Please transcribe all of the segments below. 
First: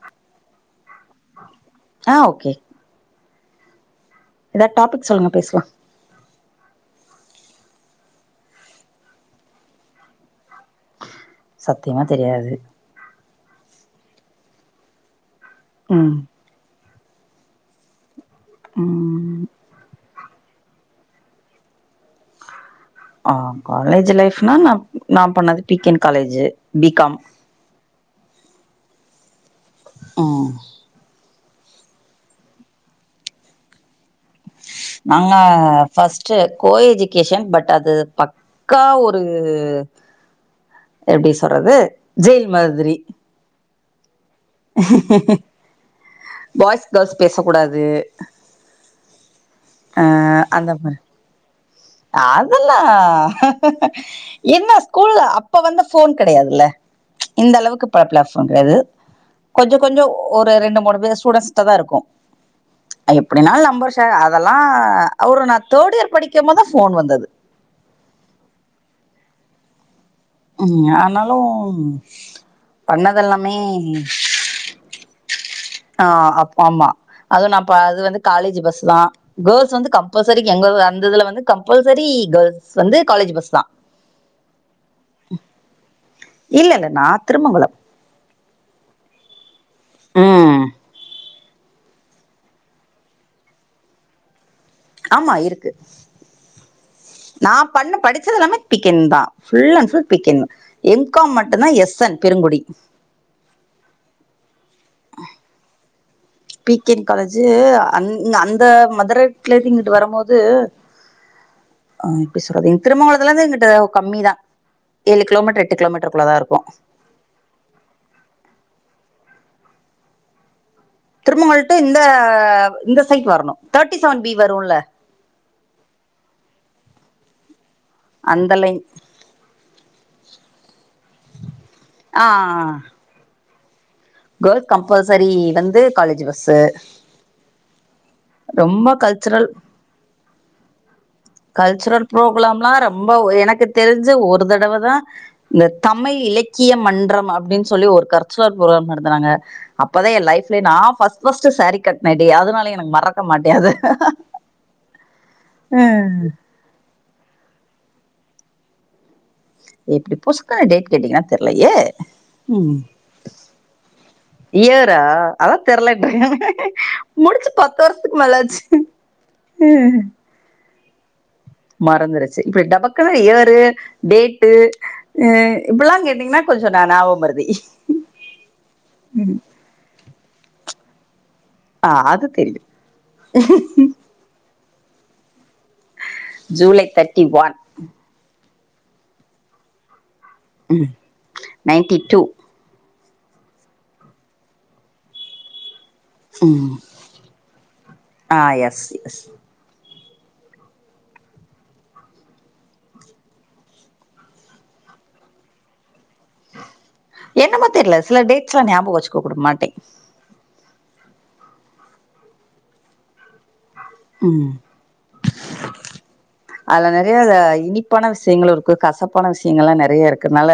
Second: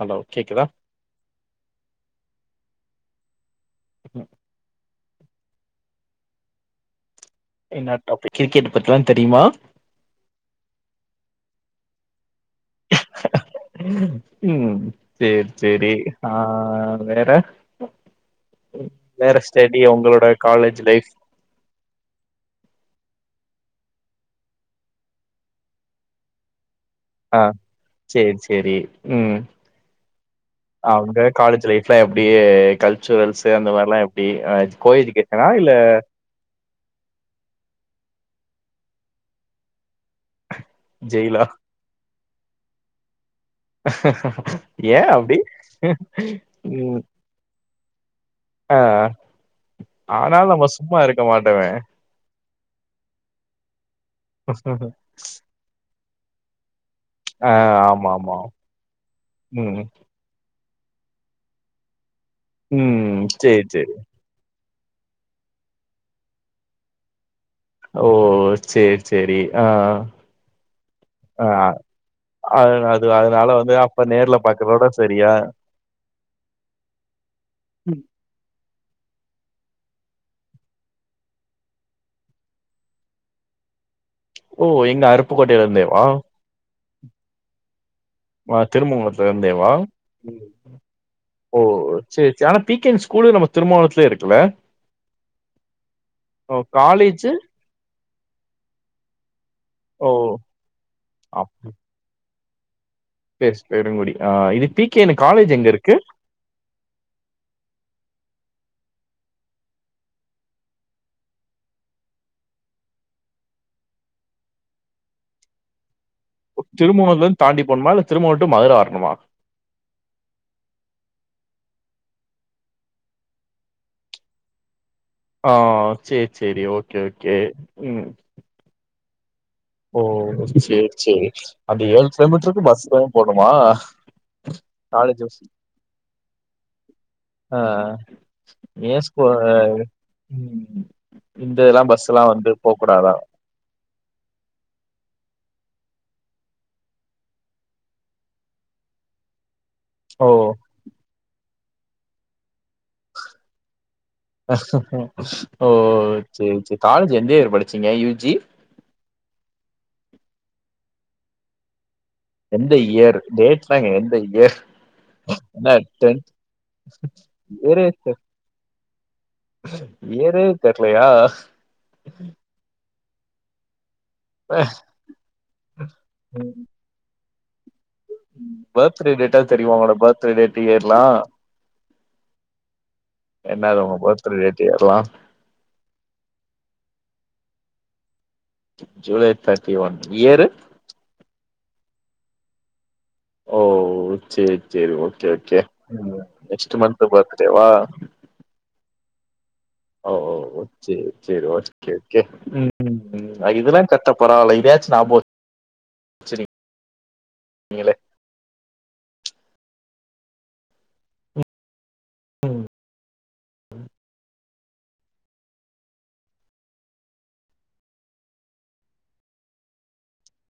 Hello கேக்குதா ஆ ஏதா டாபிக் சொல்லுங்க பேசலா என்ன டாபிக் கிரிக்கெட் பத்திலா தெரியுமா சத்தியமா தெரியாது உம் சேரி சேரி ம் ஆஹ் வேற வேற ம் ஸ்டெடி உங்களோட காலேஜ் லைஃப் ஆஹ் காலேஜ் லைப்னா நான் நா பண்ணது பிகன் காலேஜ் பீகாம் ஆ சேரி சேரி உம் ம் காலேஜ் லைஃப்லா எப்டி கல்ச்சுரல்ஸு அந்த மாரிலன் எ நாங்க ஃபஸ்ட் கோ எஜுகேஷன் பட் அது பக்கா ஒரு எப்டி ஜெயிலா சொல்றது ஜெில் மாதிரி [unintelligible] ஏ அப்டி பாய்ஸ் கேள்ஸ் பேச கூடாது தூ ஆஹ் ஆனாலு நம்ம சும்மா இருக்க மாட்டோமே அல்லா என்ன ஸ்கூல்ல அப்ப வந்த போன் கிடையாதுல்ல ஆ இந்த அளவுக்கு ப ஆமா ஆமா பிளாட்பார்ம் எது கொஞ்ச ம் கொஜம் ஒரு ரெண்டு மு மூணு பேர் ஸ்டுடன்ஸ்டா தான் இருக்கும் உம் செரி செரி ஆஹ் அவரு நான் தேர்ட் இயர் படிக்க போதே போன் வந்தது ஓ செரி செரி ஆஹ் ம் ஆனாலு அஹ் அது அது அதனால பண்ணதெல்லாமே வந்து அப்ப நேர்ல பாக்குறதோட சரியா ஆஹ் அப்ப ஆமா அதுவும் நான் பா அது ம். வந்து காலேஜ் பஸ் தான் கேர்ள்ஸ் வந்து கம்பல்சரி எங்க அந்ததுல வந்து கம்பல்சரி கேர்ள்ஸ் வந்து காலேஜ் பஸ் தான் ஓ எங்க அருப்புக்கோட்டையில இருந்தேவா நான் திருமங்கலம் ஆ திருமங்கலத்து இருந்து தேவ ம் ஓ செரி சரி ஆனா பீக்கெண்ட் ஸ்கூல் நம்ம திருமாவலத்துலயே இருக்குல்ல ஆமா இருக்கு ஓ காலேஜு நான் பண்ண படி ச்ச தெல்லமே பிக்கன் தான் ஃபுல் அண்ட் ஃபுல் ஓ பிக்ன் எம் காம் மட்டும்தான் எஸ்என் பெருங்குடி பே பெருங்குடி ஆஹ் இது பிகேன்னு காலேஜ் எங்க இருக்கு பிகின் காலேஜி அங்க அந்த மதுரலந்து இங்குட்டு வரும்போது ஹ எப்டி சொல்றது திருமங்கலத்துல இருந்து இங்குட்டு கம்மிதான் ஏழு கிலோமீட்டர் எட்டு கிலோமீட்டர் திருமவோத்துல இருந்து தாண்டி போடுமா இல்ல திருமணம்ட்டு மதுர வரணுமா திருமோல்ட்டு இந்த ஹா இந்த சைட் வரணும் தேர்ட்டி செவன் பி வரும்ல ஆஹ் செரி செரி ஓகே ஓகே ம் அந்த லைன் ஓ சேரி சேரி அந்த ஏழு ஆ கிலோமீட்டருக்கு பஸ் தான் போனும் வா கேர்ள்ஸ் காலேஜ் கம்பல்சரி வந்து காலேஜ் பஸ் ஆ ரொம்ப ஏ ஸ்கூ கல்ச்சரல் ம் இந்த இதெல்லா கல்ச்சரல் பஸ் எல்லா வந்து ப்ரோக்ராம் போ ரொம்ப கூடாதா எனக்கு தெரிஞ்ச ஒரு தடவை வா இந்த தமிழ் இலக்கிய மன்றம் அப்படின்னு சொல்லி ஒரு கறச்சலர் ப்ரோக்ராம் நடந்தது வாங்க அப்பதான் ஓ என் லைப்ல நா ப்ஸ்ட் ப்ஸ் சாரீ கட்ன டே அதனால மறக்க மாட்டேன் அத ஓ சேரி சேரி காலேஜ் எந்த இயர் படிச்சீங்க யூஜி எப்படி புச்கா டேட் கேட்டீங்கன்னா தெரலையே எந்த உம் இயர் டேட்லாங்க எந்த இயர் இயரா அதான் என்ன தெரிலடுறங்க டென்த் முடிச்சு பத்து வருஷத்துக்கு மேலாச்சு ஏறுப் தெரலையா மறந்துருச்சு இப்ப டப்கு காய்யாரு டேட்டு ன்னு இப்படில்லாம் கேட்டீங்கன்னா கொஞ்சம் ஞாபமறதி இ பர்த்டே டேட்டா தெரியுமா பர்த்டே டேட் இயர் லாம் ஆஹ் அது தெரியும் என்னது உங்க பர்த்டே டேட் இயர்லா July thirty one July thirty one year ninety two ஓ சேரி சேரி ஒக்கே ஓக்கே உம் நெக்ஸ்டு மன்த் பர்த்டே வா ஆ [inaudible] ஒ ஒ ஒக்கே ஒகே ஒக்கரே ஒகே இதெல்லாம் கட்டப்பரவாயில்ல இதயாச்சு நாப வச் என்னமா தெரியல சில டேஸ் எலாம் ஞாபகம் வச்சு கூப்பிட மாட் ம் உம் அதுல நறைய இனிப்பான விஷயங்களும் இருக்கு கசப்பான விஷயங்கள் எல்லாம் நறைய இருக்குனால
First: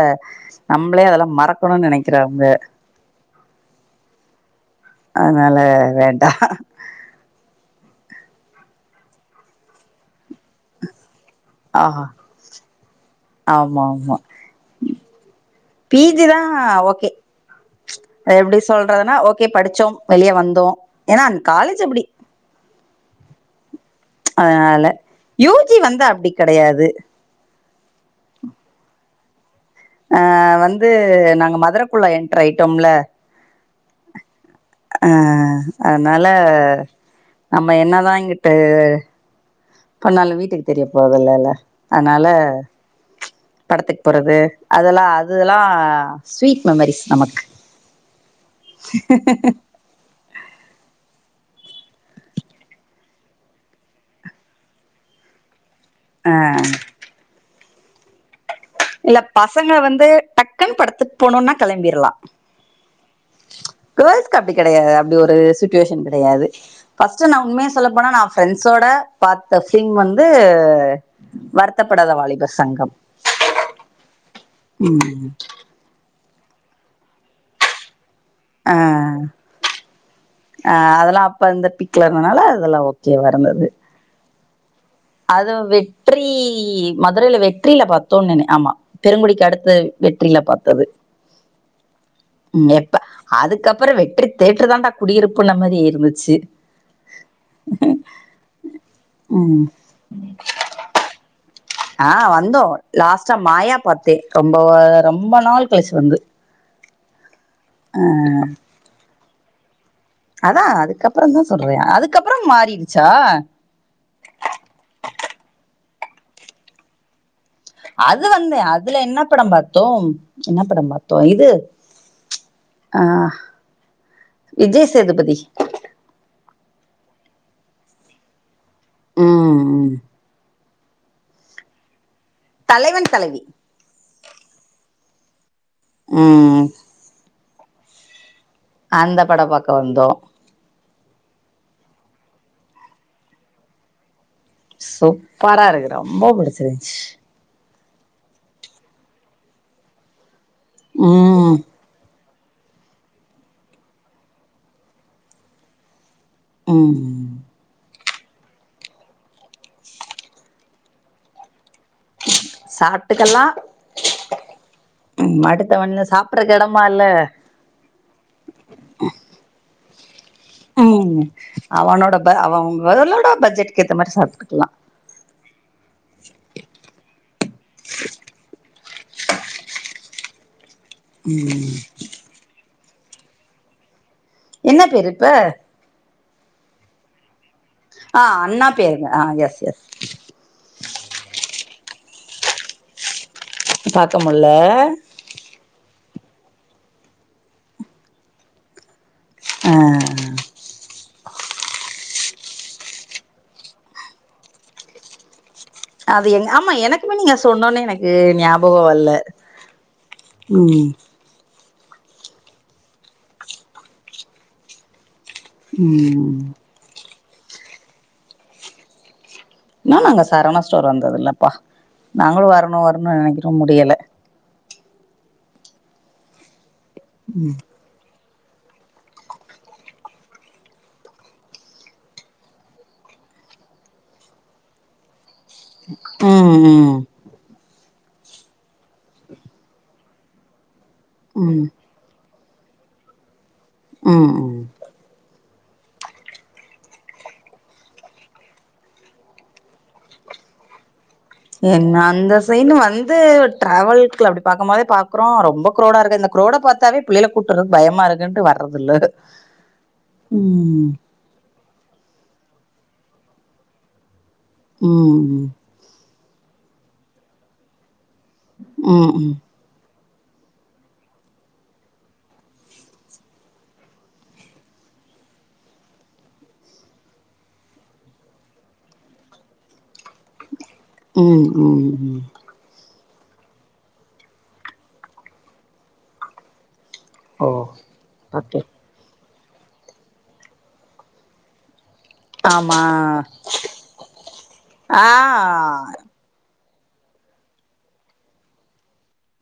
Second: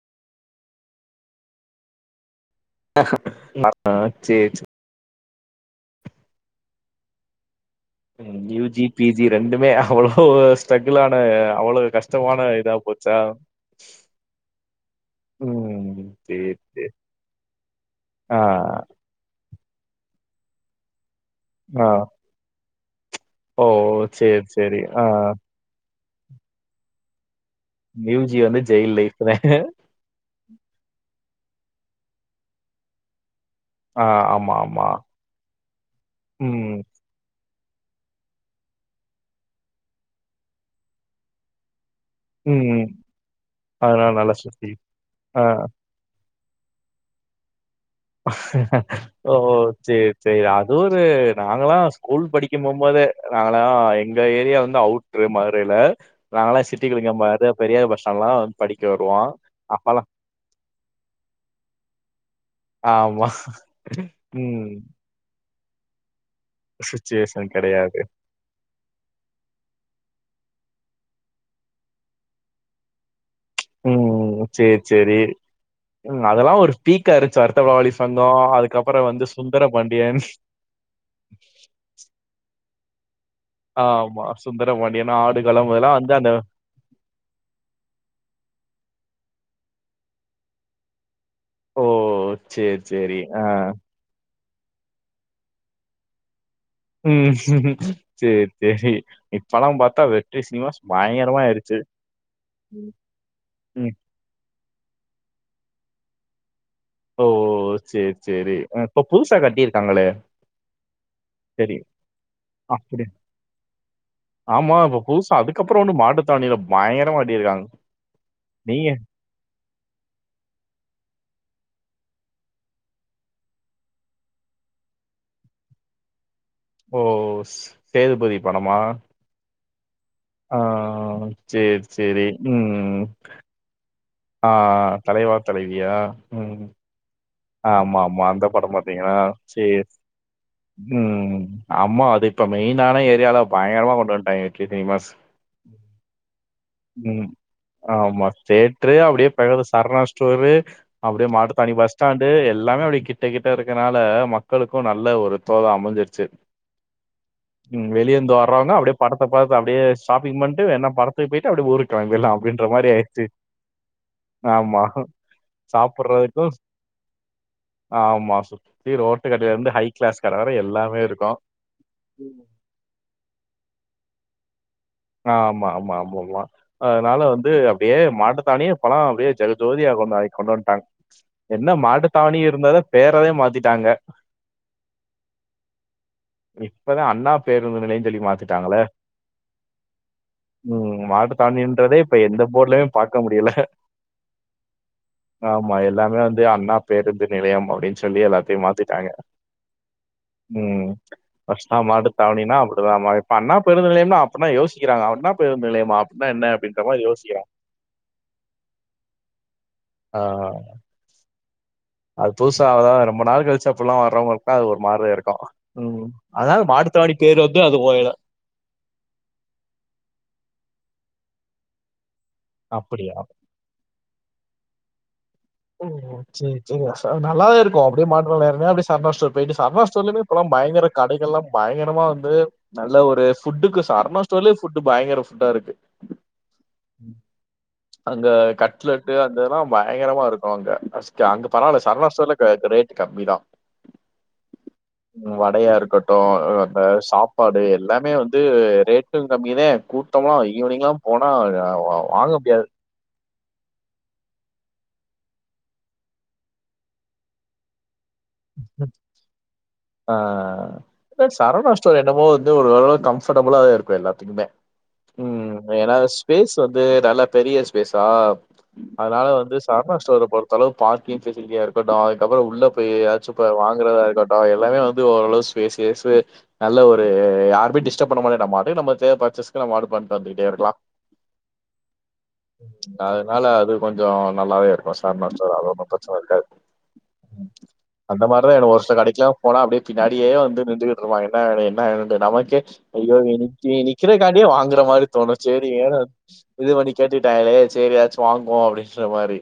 நம்மளே அதெல்லாம் மறக்கணும்னு நனைக்கிறவங்க ஆஹ நர்தம் சேர் சேர் அதனால வேண்டாம் யூ ஜி பி ஜி ரெண்டுமே அவ்ளோ ஸ்டகுலான் ஆ அவ்வளவு கஷ்டமான இதா போச்சா ஆமா ஆமா உம் பிஜி தான் செரி செரி ஓகே ஆஹ் சோம் வெளியே வந்தோம் ஏன்னா அன் காலேஜ் அப்படி ஓஓ அதனால யூஜி வந்து அ ப்படி கிடையாது யூஜி வந்து ஜெயில் லைஃப் தான் ஆஹ் வந்து நான் மதுரைக்குள்ள என்டராயிடோம்ல ஆ ஆமா ஆமா. ஆஹ் அதனால ம் நம்ம என்னதான் இங்கிட்டு பண்ணாலும் வீட்டுக்கு தெரிய போறது இல்லல அதனால ம் படத்துக்கு அதனால நல்லா போறது சுத்தி அதெல்லாம் ஆ அதுல்லாம் ஸ்வீட் மெமரிஸ் நமக்கு [unintelligible] ஓ ஓ சேரி சரி அது ஒரு நாங்களாம் ஸ்கூல் படிக்கும் போகும்போது நாங்களாம் எங்கள் ஏரியா வந்து அவுட்ரு மதுரையில ஆ நாங்க எல்லாம் சிட்டி கிளிக்க பாரு பெரியார் பஸ் ஸ்டாண்டுலாம் இல்ல பசங்களை வந்து டக்குன்னு படத்துக்கு போனும்னா கிளம்பிடலாம் ஆமா. கேள்ஸ்க்கு அப்படி ம். கிடையாது அப்படி ஒரு சுட் டியூஷன் கெடையாது ஃபர்ஸ்ட் நான் சுச்சுவேஷன் உண்மைய சொல்ல கெடையாது. போனா நான் பிரெண்ட்ஸோட பாத்த பிலிம் வந்து வருத்தப்படாத வாலிபர் சங்கம் உம் உம் சேரி சேரி ம் அதெல்லாம் ஒரு பீக்காயிருச்சு வருத்தபடாத வாலி அஹ் ஆஹ் அதெல்லாம் அப்ப இந்த பீக்ல இருதனால அதெல்லாம் வரம் போது ஆமா. சுந்தரபாண்டியன், அது ஆடுகளம் இதெல்லாம் வந்து வெற்றி அந்த மதுரையில வெற்றியில பாத்தோம் நே ஆமா பெருங்குடிக்கு அடுத் வெற்றில பாத்தது ஓ! உம் சரி, எப்ப சரி. ஆ. அதுக்கப்புறம் வெற்றி தேட்ரு தாண்டா குடியிருப்புன்னா மாரி இருந்துச்சு உம் செரி செரி செரி இப்ப ம். எலாம் பாத் வெற்றி சினிமாஸ் பயங்கரமா ஆயிருச்சு ஆஹ் வந்தோம் ம். லாஸ்டா மாயா ம். பாத்தேன் ரொம்ப ரொம்ப ரொம்ப நாள் கழிச்சு வந்து ஓ ஓ சேரி சேரி புதுசா கட்டிரு அதான் அதுக்கப்புறம் தான் சொல்றேன் அதுக்கப்புறம் அப்படி மாறிடுச்சா தவணியில பயங்கரமா கட்டி இருக்காங்க அது வந்த அதுல என்ன படம் பாத்தோம் என்ன படம் பாத்தோம் இது ஆஹ் விஜய் சேதுபதி ஓ சேதுபதி பணமா ம் ஆஹ் சேரி சே சேரி உம் தலைவன் தலைவி ஆஹ் தலைவா தலைவியா உம் ம் ஆமா ஆமா அந்தப் அந்த படம் பாக்க வந்தோம் உம் அம்மோ அது இப்ப மெயினான ஏரியால பயங்கரமா கொண்டு வன் சூப்பரா இருக்கு ரொம்ப புடிச்சிருந்துச்சு ஆ ஆமா தேட்ரு அப்படியே பக்கதுல சரணா ஸ்டோரு அப்படியே ம் மாட்டுதாவனி பஸ் ஆண்டு எல்லாமே அப்படி கிட்ட கிட்ட இருக்கனால மக்களுக்கும் நல்ல ஒரு தோதா அமைஞ்சி உம் வெளியேந்து வர்றவங்க அப்பிடியே படத்தை பாத்து அப்பிடியே ஷாப்பிங் பண்ட்டு வேனா படத்துக்கு போயிட்டு அப்டியே ஓடி கிளம்பில்லாம் அப்படின்ற மாரி ஆயிடுச்சு சாப்ட்டுக்கலா ஆமா ம் அடுத்தவன்ல சாப்படுறதும் சாப்டறக்கு எடமா இல்ல ஆமா சுத்தி ரோட்டுக்கடயில இருந்து ஹைக் கிளாஸ் கடை வர எல்லாமே உம் இருக்கும். அவனோட ம். அவங்களோட பட்ஜெட்கு ஏத்த மாரி சாப்டு கலாம் ஆமா, ஆமா, ஆமாமா. அதனால வந்து அப்படியே மாட்டுத்தாவனியே பழம் அப்படியே ஜக ஜோதியா கொண்டு வந்துட்டாங்க என்ன ம் மாட்டு தாவணிய இருந்தாத பேறதேன் மாத்திட்டாங்க என்ன பெரு இப்ப இப்பதான் அண்ணா பேருந்து நிலையம்ன்னு சொல்லி ஆஹ் அண்ணா பேரு ஆஹ் எஸ் எஸ் [inaudible] உம் மாட்டு தாவணின்றதே இப்ப எந்த போர்ட்லயமே பா க்க முடியல பாக்க முல்ல ஆமா எல்லாமே வந் அண்ணா பேருந்து நிலையம் அப்படின்னு சொல்லி எல்லாத்தையும் மாத்திட்டாங்க ஆஹ் உம் பஸ்ட்னா மாட்டு தாவணினா அப்படிதான் இப்ப அண்ணா பேருந்து நிலையம்னா என்னா யோசிக்கிறாங்க அண்ணா ப் அது ஆமா எனக்குமே நீங்க சொன்னோனே எனக்கு ஞாபகம் வல்ல ஆ உம் அது புதுசா ஆவுதா ரொம்ப நாள் கழிச்சு அப்புல்லாம் வரவங்களுக்குலா அது ஒரு மாரிதா இருக்கு உம் ம் அதனால மாட்டுத்தாவணி பேர் வந்தும் அது போவல இன்னும் நாங்க சரவணா ஸ்டோர் வந்ததுலப்பா நாங்களும் வரணும் வரணும் அப்டியா நெனைக்கிறோம் முடியல ஓ செரி செரி நல்லா இருக்கும் அப்படியே மாட்டு போலாம் அப்படி சரவணா ஸ்டோர் போயிட்டு சரவணா ஸ்டோர்லயே இப்பல்ல பயங்கர கடைகள் எல்ல பயங்கரமா வந்து நல்ல ஒரு ஃபுட்டுக்கு சரவணா ஸ்டர்லயும் ஃபுட்டு பயங்கர ஃபுட்டா இருக்கு உம் உம் அங்க கட் லட்டு அந்த இது ப பயங்கரமா இருக்கும் அங்க ஃபஸ்ட் அங்க ம் பரவால சரவணா ஸ்டோர்ல ரேட் கம்மி தான் உம் உம் வடையா இருக்கட்டும் அந்த சாப்பாடு எல்லாமே வந்து ரேட்டும் கம்மிதான் கூட்டம்லாம் ஈவினிங்லாம் போனா அ என்ன வா வாங்க அந்த முடியாது. சைடு வந் து டிராவல அப்படி பாக்கிறப்போ பாக்கிறோம் ரொம்ப கிரௌடா இருக்கு இந்த க்ரௌட பாத்தாவே பிள்ளை கூப்பிட்டு வர பயமா இருக்கு ண்ட்டு வர்ரது இல்ல உம் சோ என்னமோ ஒரளவு கம்ஃப்டபுளா தான் இருக்கும் எல்லாம் த்துகுமே ம் உம் ஏன்னா ஸ்பேஸ் வந்து நல்ல பெரிய ஸ்பேஸ் ஆஹ் ம் அதனால ம் வந்து சரவணா ஸ் ஒரு பொறுத்தளவு பார்கிங் பெசிலிட்டியா இருக்கட்டும் அதுக்கப்புற உள்ள போய் சூப்பர் வாங்குறதா இருக்கட்டும் எல்லாமே வந்து ஓரளவு ஸ்பேஸ்சு நல்ல ஒரு யாருமே டிஸ்டப் பண்ண மாரியே நம்ப உண்டு நம்ம தேவ பர்ச்சஸ் பண்ணிட்டு வந்துக்கிட்டே இருக்கலாம் உம் உம் உம் அதுனால அது கொஞ்சோ நல்லாவே இருக்கும் சார்மஸ்டோர் அவ பக்க சோல்டா இருக்கும் ஓ இந்த மாதிரே ஓகே எனக் ஒருஸ்காட் [unintelligible] போனா அப்டியே பின்னாடியே வந்து நின்றுட்டு இருப்பாயிங் என்னா வேனு என்னா வேனு ண்டு நமக்கே ஆமா ஐயோ இவு நிக்கி நிக்கிறங்காட்டியே வாங்குற மாரி ஆ தோணுச் செரி வேனு இது பண்ணி கேட்டுட்டாயிங்குளே செரிய எதாச்சு வாங்குவோ அப்டின் சொன்ன மாரி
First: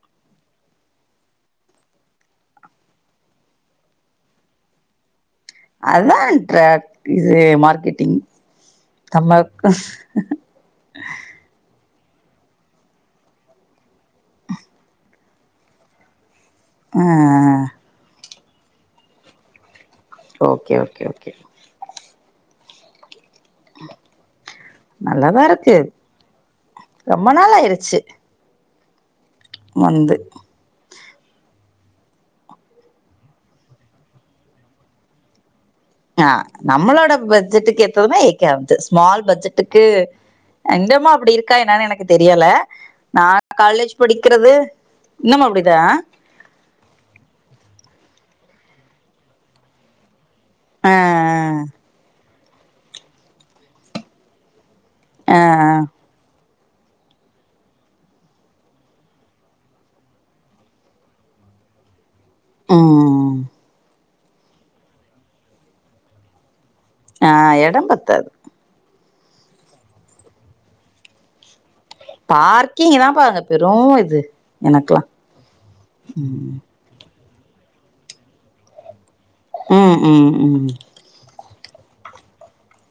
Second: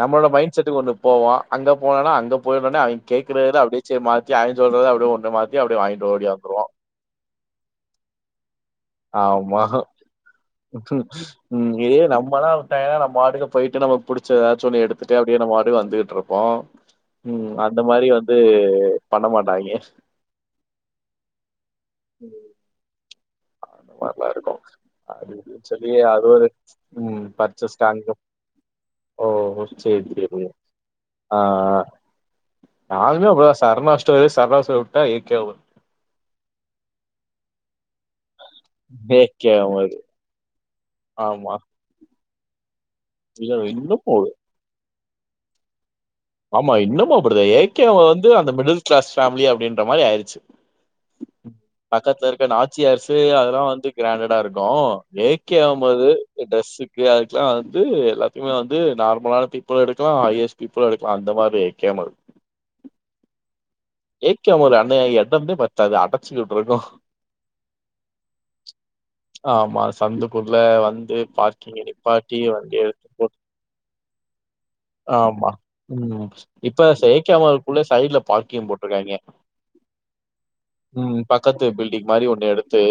நம்முளோட மைண்ட் செட்டுக்கு ஒண்ணு போவோ அங்க போனனா அங்க போய் சொன்னனா அவிங் கேக்குறதுல அப்டியே செரி மாத்தி அவிய் சொல்றத அப்டியே ஒன்று மாத் அதாங்க ட்ரேக் இது மார்க்கெட்டிங் ஆமா தம்மாக்கு உம் இதுவே நம்மெல்லா விட்டாயிங்குனா நம்ம வாட்டுக்கு போயிட்டு நம்ம புடிச்ச எதாச்சு ஒன்னு எடுத்துட் ட்டு அப்டியே நம்ம வாட்டுக்கு வந்துட்ருப் போ ஆ உம் அந்த மாதிரி வந் த்து பண்ண மாட்டாயிங்க ஓகே ஓகே ஓகே உம் அதுலா நல்லா இருக்கு அது நல்லாதா இதி இருக்கு சொல்லிய அதோட உம் ரொம்ப நாள் ஆயிருச்சு பச்சஸ்டாங்கு ஓ சேர் வந்து சேரி ஆஹ் அஹ் நானுமே அப்டிதா சரணாஸ்டோரே சரணாஸ்டோர் விட்டா ஏ கேய் ஒன் ஆஹ் நம்ளோட பட்ஜெட்டுக்கு எத்ததுமே ஏக் கை ஒன்து ஏ ஸ்மால் கே பட்ஜெட்டுக்கு வரும். என்டம்மா அப்டி ஆமா. இருக்கா என்னானு எனக்குத் தெரியல நா இல்ல காலேஜ் இன்னும் போகுது. படிக்கிறது இன்னமும் அப்டிதா ஆமா இன்னமு அப்டிதா ஏ கேவே வந்து அந்த மிடில் கிளாஸ் ஃபேமிலி அப்டின்ற மாரி ஆயிருச்சு ஆ பக்கத்தெர் க்க நாச்சி அரசு அதெல்லா வந்து கிராண்ட்டா இருக்கு ப்புறோ ஆ ஏக் கேய் ஆவும்போது இந்த டிரெஸ்சுக்கு அதுக்குல்லா வந்து எல்லாத்தியுமே வந்து நார்முலான பீப்புள் எடுக்குலாம் ஹையர்ஸ் பீப்புள எடுக் க்குலா அந்து மாரியே கேமுல் ஆஹ் ஏக் கேவோட அண்ணே எடம்பே பத்தாத அடச்சு ஆஹ் எடம் பத்தாது ஆம்மா சந்துக்குல வந்து பார்த் கேடு பாட்டிய வந்து பார்க்கிங் தான்ப்பா அங்க பெரு இது எனக்குலா ஆம்மா உம் ம் இப்ப சேயிக் கமாருக்குள்ள சைட்டுல பார்கிங் போட் டு இருக்காங்க உம் உம் உம் பக்கத்து பில்டிங் மாரி ஒண்ணு எடுத்து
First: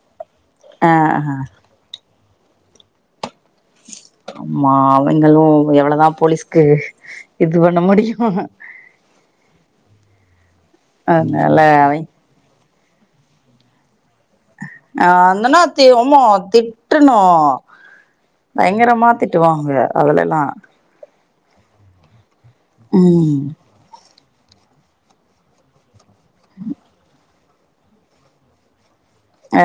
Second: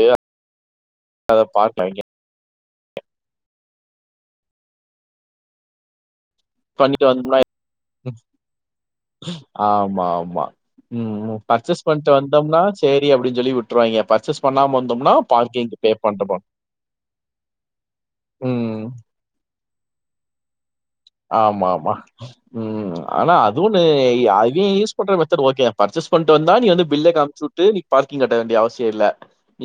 ஆஹ் ஆஹ்ஹ அத பார்க்காங்க ஆமா அவுங்களும் எவ்வளவுதான் போலீஸ் க்கு பண்ணிட்டு வந்தோம்னா இது பண்ண முடியும் ஆமா ஆமா உம் அதனால பர்ச்சேஸ் அவை பண்ட்டு வந்தோம்னா செரி அப்படின்னு சொல்லி விட்ருவாங்க ஆஹ் வந்தன்னா த உம் பண்றோம் திட்டுணும் ம் பயங்கரமா திட்டுவாங்க அதலாம் எல்லாம் ஆமா ஆமா உம் ஆனா ம் அது ஒன்னு அது யூஸ்பன்ற மெதட் ஓகே பர்ச்சேஸ் கொண்டு வந்தா நீ வந்து பில்ல காமிச்சுட் நீ பாரிங் கட்ட வேண்டியசியம் இலை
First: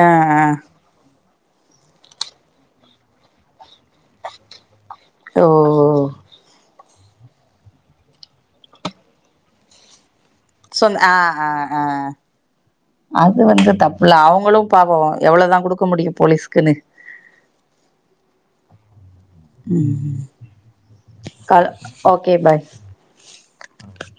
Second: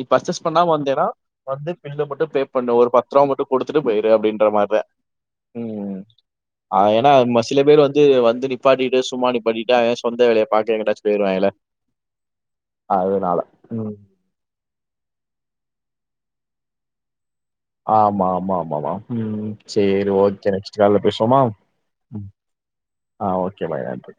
ஆ ஆ பர்ச்சேஸ் பண்ணாம வந்தேனா வந்து பில்லு மட்டுபே பண்ணுவேன் ஒரு பத்ருவா மட்டும் எடுத்துட்டு போயருவேன் அப்படின்ற மாதிரிதான் ஓ ஏன்னா சில பேர் வந்து வந்து நிப்பாட்டிட்டு சும்மா நிப்பாட்டிட்டு சொந்த வேலைய பாக்க சொ எங்கிட்டாச்சும் ஆஹ் போயிருவான்ல. ஆஹ் ஆஹ் அதனால. அது வந்து ம். தப்புல அவுங்களும் பாவோம் எவ்வளவுதான் கொடுக்க முடியும் போலிஸ்குனு ஆமா ஆமா ஆமா ஆமாவா உம் செரி ம் ஓகே நெக்ஸ்ட்டு கால்ல பேசுவோமா க ஓகே பாய் ஆஹ் ஓகே பாய் நன்றி